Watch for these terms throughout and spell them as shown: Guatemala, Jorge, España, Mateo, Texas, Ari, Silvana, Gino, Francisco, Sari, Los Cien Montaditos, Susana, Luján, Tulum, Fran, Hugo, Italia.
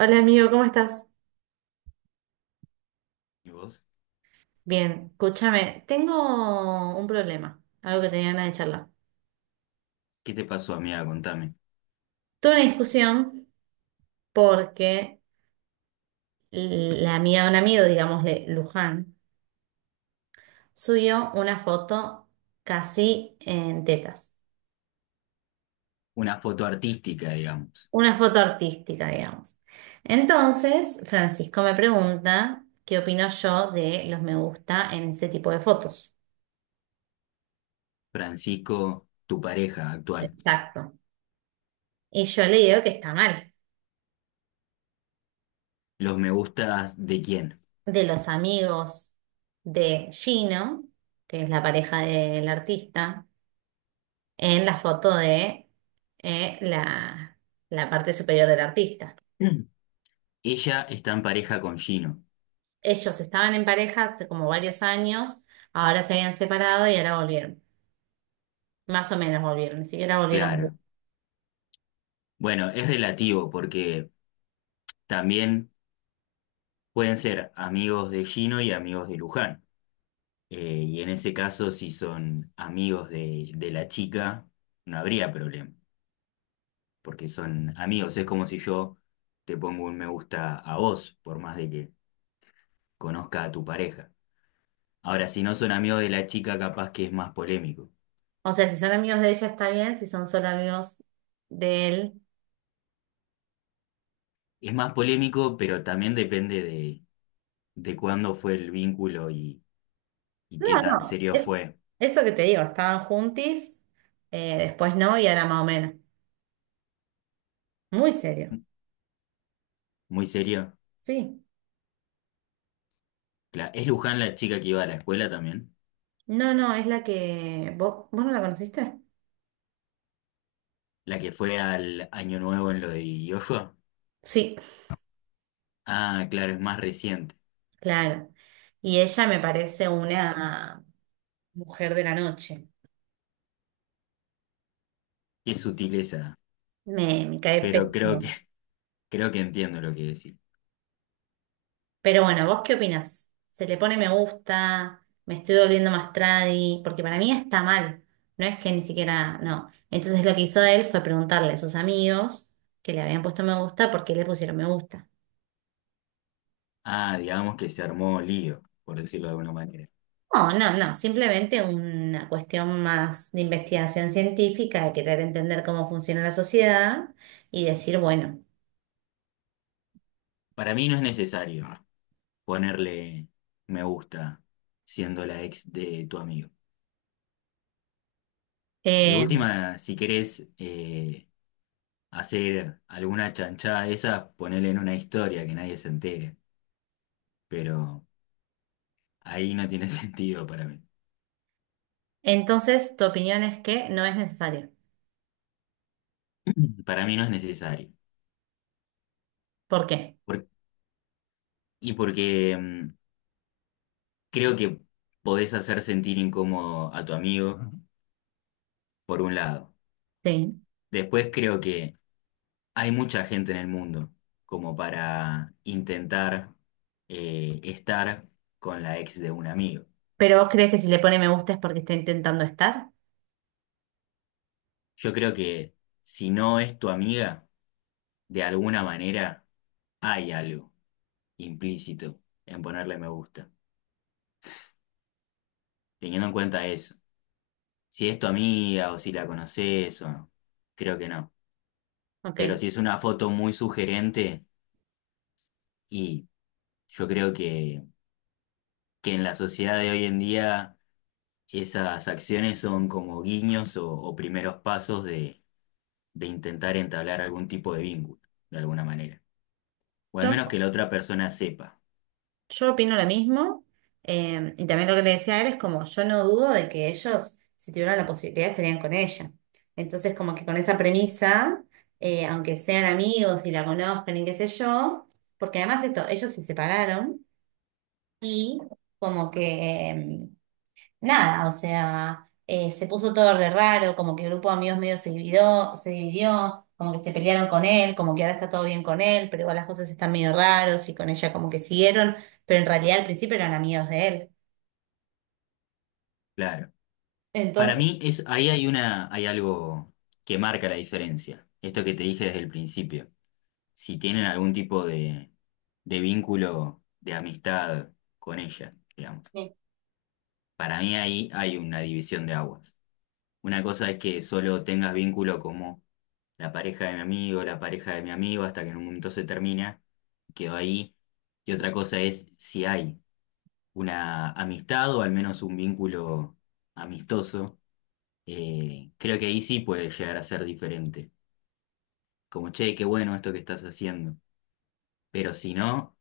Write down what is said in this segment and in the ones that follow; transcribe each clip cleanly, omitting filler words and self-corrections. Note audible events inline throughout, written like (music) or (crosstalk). Hola amigo, ¿cómo estás? ¿Y vos? Bien, escúchame, tengo un problema, algo que tenía ganas de charlar. ¿Qué te pasó, amiga? Contame. Tuve una discusión porque la amiga de un amigo, digámosle Luján, subió una foto casi en tetas, Una foto artística, digamos. una foto artística, digamos. Entonces, Francisco me pregunta qué opino yo de los me gusta en ese tipo de fotos. Francisco, tu pareja actual. Exacto. Y yo le digo que está mal. ¿Los me gustas de quién? (clears throat) De los amigos de Gino, que es la pareja del artista, en la foto de eh, la, la parte superior del artista. Mm. Ella está en pareja con Gino. Ellos estaban en pareja hace como varios años, ahora se habían separado y ahora volvieron. Más o menos volvieron, ni siquiera volvieron bien. Claro. Bueno, es relativo porque también pueden ser amigos de Gino y amigos de Luján. Y en ese caso, si son amigos de la chica, no habría problema, porque son amigos. Es como si yo te pongo un me gusta a vos, por más de que conozca a tu pareja. Ahora, si no son amigos de la chica, capaz que es más polémico. O sea, si son amigos de ella está bien, si son solo amigos de él. Es más polémico, pero también depende de cuándo fue el vínculo y No, qué tan no, serio fue. eso que te digo, estaban juntis, después no y ahora más o menos. Muy serio, Muy serio. sí. ¿Es Luján la chica que iba a la escuela también? No, no, es la que. ¿Vos no la conociste? ¿La que fue al Año Nuevo en lo de Yoshua? Sí, Ah, claro, es más reciente. claro. Y ella me parece una mujer de la noche. Qué sutileza. Me cae Pero pésimo. creo que, (laughs) creo que entiendo lo que decís. Pero bueno, ¿vos qué opinás? ¿Se le pone me gusta? ¿Me estoy volviendo más tradi? Porque para mí está mal. No es que ni siquiera. No. Entonces lo que hizo él fue preguntarle a sus amigos que le habían puesto me gusta por qué le pusieron me gusta. Ah, digamos que se armó lío, por decirlo de alguna manera. No, no, no, simplemente una cuestión más de investigación científica, de querer entender cómo funciona la sociedad y decir, bueno, Para mí no es necesario ponerle me gusta siendo la ex de tu amigo. De eh, última, si querés, hacer alguna chanchada de esas, ponele en una historia que nadie se entere, pero ahí no tiene (laughs) sentido para mí. entonces tu opinión es que no es necesario. Para mí no es necesario. ¿Por qué? Por- y porque mm, creo que podés hacer sentir incómodo a tu amigo, por un lado. Sí. Después creo que hay mucha gente en el mundo como para intentar, estar con la ex de un amigo. ¿Pero vos crees que si le pone me gusta es porque está intentando estar? Yo creo que si no es tu amiga, de alguna manera hay algo implícito en ponerle me gusta, teniendo en cuenta eso. Si es tu amiga o si la conoces o no, creo que no. Pero Ok. si es una foto muy sugerente y yo creo que en la sociedad de hoy en día esas acciones son como guiños o primeros pasos de intentar entablar algún tipo de vínculo, de alguna manera. O al Yo menos que la otra persona sepa, Yo opino lo mismo, y también lo que le decía a él es como, yo no dudo de que ellos, si tuvieran la posibilidad, estarían con ella. Entonces, como que con esa premisa, aunque sean amigos y la conozcan y qué sé yo, porque además esto, ellos se separaron y como que nada, o sea, se puso todo re raro, como que el grupo de amigos medio se dividió, como que se pelearon con él, como que ahora está todo bien con él, pero igual las cosas están medio raros y con ella como que siguieron, pero en realidad al principio eran amigos de él. claro. Para Entonces, mí es, ahí hay una, hay algo que marca la diferencia. Esto que te dije desde el principio. Si tienen algún tipo de vínculo de amistad con ella, digamos. eh, Para mí ahí hay una división de aguas. Una cosa es que solo tengas vínculo como la pareja de mi amigo, la pareja de mi amigo, hasta que en un momento se termina, quedó ahí. Y otra cosa es si hay una amistad o al menos un vínculo amistoso. Creo que ahí sí puede llegar a ser diferente. Como, che, qué bueno esto que estás haciendo. Pero si no,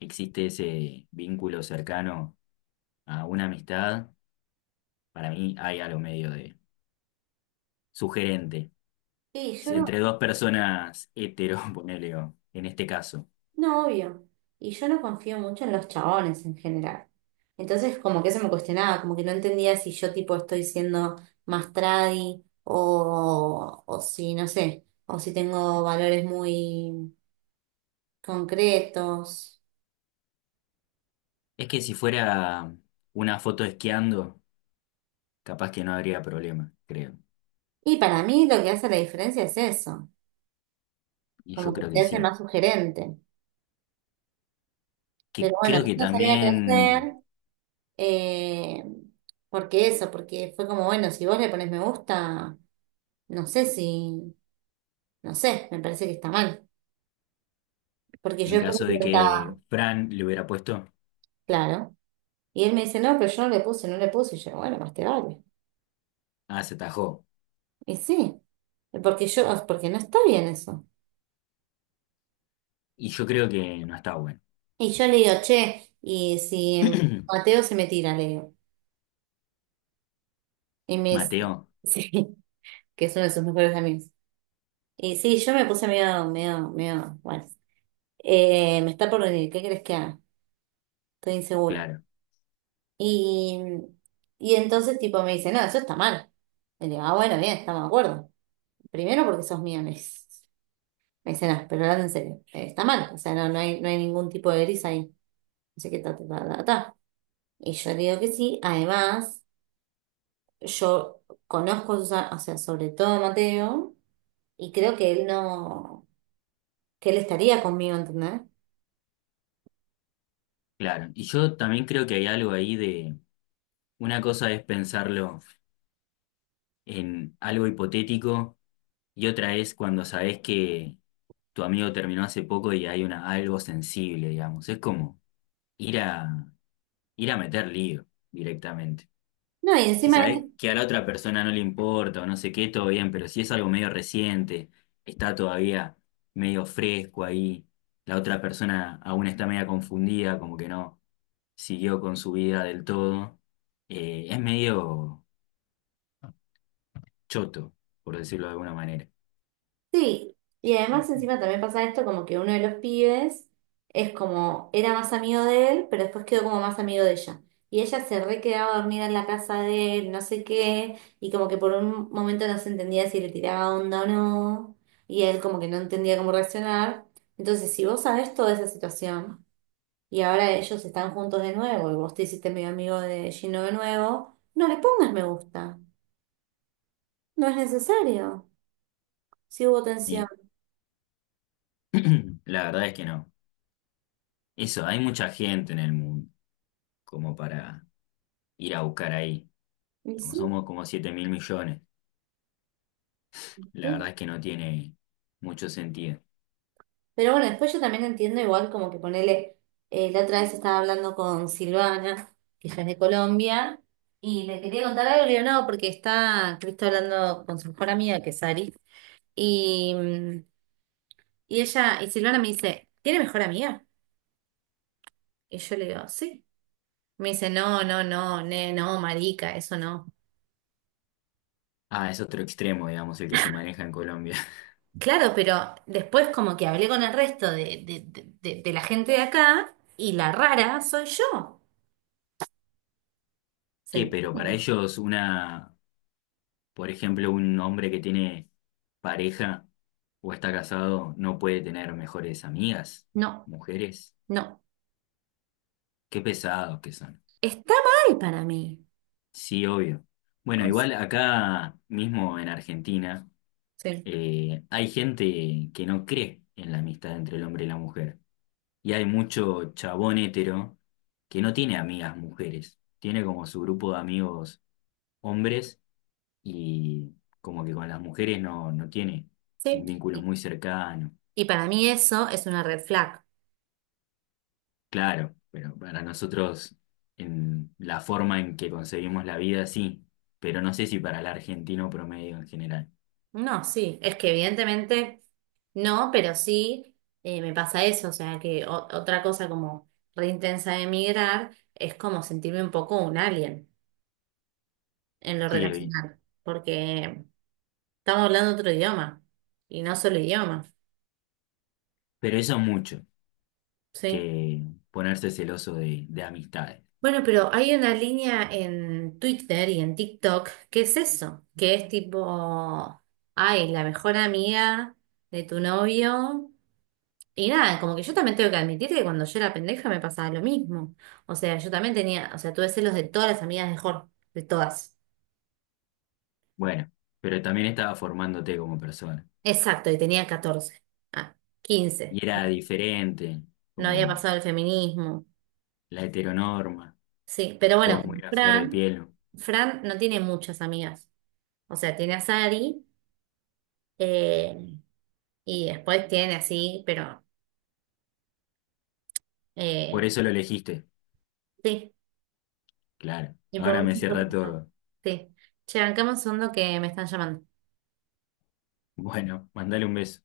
existe ese vínculo cercano a una amistad, para mí hay algo medio de sugerente. sí, yo Si entre no, dos personas hetero, (laughs) ponele, o en este caso. no, obvio. Y yo no confío mucho en los chabones en general. Entonces, como que eso me cuestionaba, como que no entendía si yo tipo estoy siendo más tradi o si, no sé, o si tengo valores muy concretos. Es que si fuera una foto esquiando, capaz que no habría problema, creo. Y para mí lo que hace la diferencia es eso, Y yo como que creo te que hace sí. más sugerente. Que Pero bueno, creo yo que no sabía qué hacer, también eh, porque eso, porque fue como, bueno, si vos le pones me gusta, no sé si, no sé, me parece que está mal. Porque yo en después caso le de que preguntaba, Fran le hubiera puesto, claro. Y él me dice, no, pero yo no le puse, no le puse. Y yo, bueno, más te vale. ah, se atajó. Y sí, porque yo, porque no está bien eso. Y yo creo que no está bueno. Y yo le digo, che, y si (clears throat) Mateo se me tira, le digo. Y me dice, Mateo, (laughs) sí, que es uno de sus mejores amigos. Y sí, yo me puse medio, bueno, me está por venir, ¿qué crees que haga? Estoy insegura. claro, Y, y entonces tipo me dice, no, eso está mal. Y le digo, ah, bueno, bien, estamos de acuerdo. Primero porque sos mía, me dice, no, pero hablando en serio, está mal, o sea, no, no hay ningún tipo de gris ahí. No sé qué ta, ta, ta, ta, ta. Y yo le digo que sí, además, yo o sea, sobre todo a Mateo, y creo que él no, que él estaría conmigo, ¿entendés? claro. Y yo también creo que hay algo ahí de, una cosa es pensarlo en algo hipotético y otra es cuando sabes que tu amigo terminó hace poco y hay una, algo sensible, digamos. Es como ir a ir a meter lío directamente. No, y Si encima, sabés esto- que a la otra persona no le importa o no sé qué, todo bien, pero si es algo medio reciente, está todavía medio fresco ahí, la otra persona aún está media confundida, como que no siguió con su vida del todo, es medio choto, por decirlo de alguna manera. Sí, y además encima también pasa esto como que uno de los pibes es como, era más amigo de él, pero después quedó como más amigo de ella. Y ella se re quedaba a dormir en la casa de él, no sé qué, y como que por un momento no se entendía si le tiraba onda o no, y él como que no entendía cómo reaccionar. Entonces, si vos sabés toda esa situación, y ahora ellos están juntos de nuevo, y vos te hiciste medio amigo de Gino de nuevo, no le pongas me gusta, no es necesario, si hubo tensión. Y (clears throat) la verdad es que no. Eso, hay mucha gente en el mundo como para ir a buscar ahí. Somos como 7.000.000.000. La verdad Sí. es que no tiene mucho sentido. Pero bueno, después yo también entiendo igual como que ponele, la otra vez estaba hablando con Silvana, que ella es de Colombia, y le quería contar algo, y le yo no, porque está Cristo hablando con su mejor amiga, que es Ari, y, mm, y ella, y Silvana me dice, ¿tiene mejor amiga? Y yo le digo, sí. Me dice, no, no, no, no, marica, eso no. Ah, es otro extremo, digamos, el que se maneja en Colombia. (laughs) Claro, pero después como que hablé con el resto de la gente de acá, y la rara soy yo. ¿Se ¿Qué? Pero para entiende? ellos una, por ejemplo, un hombre que tiene pareja o está casado no puede tener mejores amigas, No, mujeres. no. Qué pesados que son. Está mal para mí. Sí, obvio. Bueno, O s- igual acá mismo en Argentina Sí. Hay gente que no cree en la amistad entre el hombre y la mujer. Y hay mucho chabón hétero que no tiene amigas mujeres, tiene como su grupo de amigos hombres y como que con las mujeres no, no tiene Sí. un vínculo Y, muy cercano. y para mí eso es una red flag. Claro, pero para nosotros en la forma en que concebimos la vida sí, pero no sé si para el argentino promedio en general. No, sí, es que evidentemente no, pero sí me pasa eso. O sea, que otra cosa como re intensa de emigrar es como sentirme un poco un alien en lo Sí, Evi, relacional, porque estamos hablando otro idioma y no solo idioma. pero eso es mucho, Sí. que ponerse celoso de amistades. Bueno, pero hay una línea en Twitter y en TikTok que es eso, que es tipo, ay, la mejor amiga de tu novio. Y nada, como que yo también tengo que admitir que cuando yo era pendeja me pasaba lo mismo. O sea, yo también tenía, o sea, tuve celos de todas las amigas de Jorge, de todas. Bueno, pero también estaba formándote como persona. Exacto, y tenía 14, ah, 15. Y era diferente, No había como pasado el feminismo. la heteronorma, Sí, pero todo bueno, muy con a flor de Fran, piel. Fran no tiene muchas amigas. O sea, tiene a Sari. eh, Y después tiene así, pero Por eh, eso lo elegiste, sí, claro. y por Ahora me cierra mucho- todo. sí. Che, bancame un segundo que me están llamando. Bueno, mandale un beso.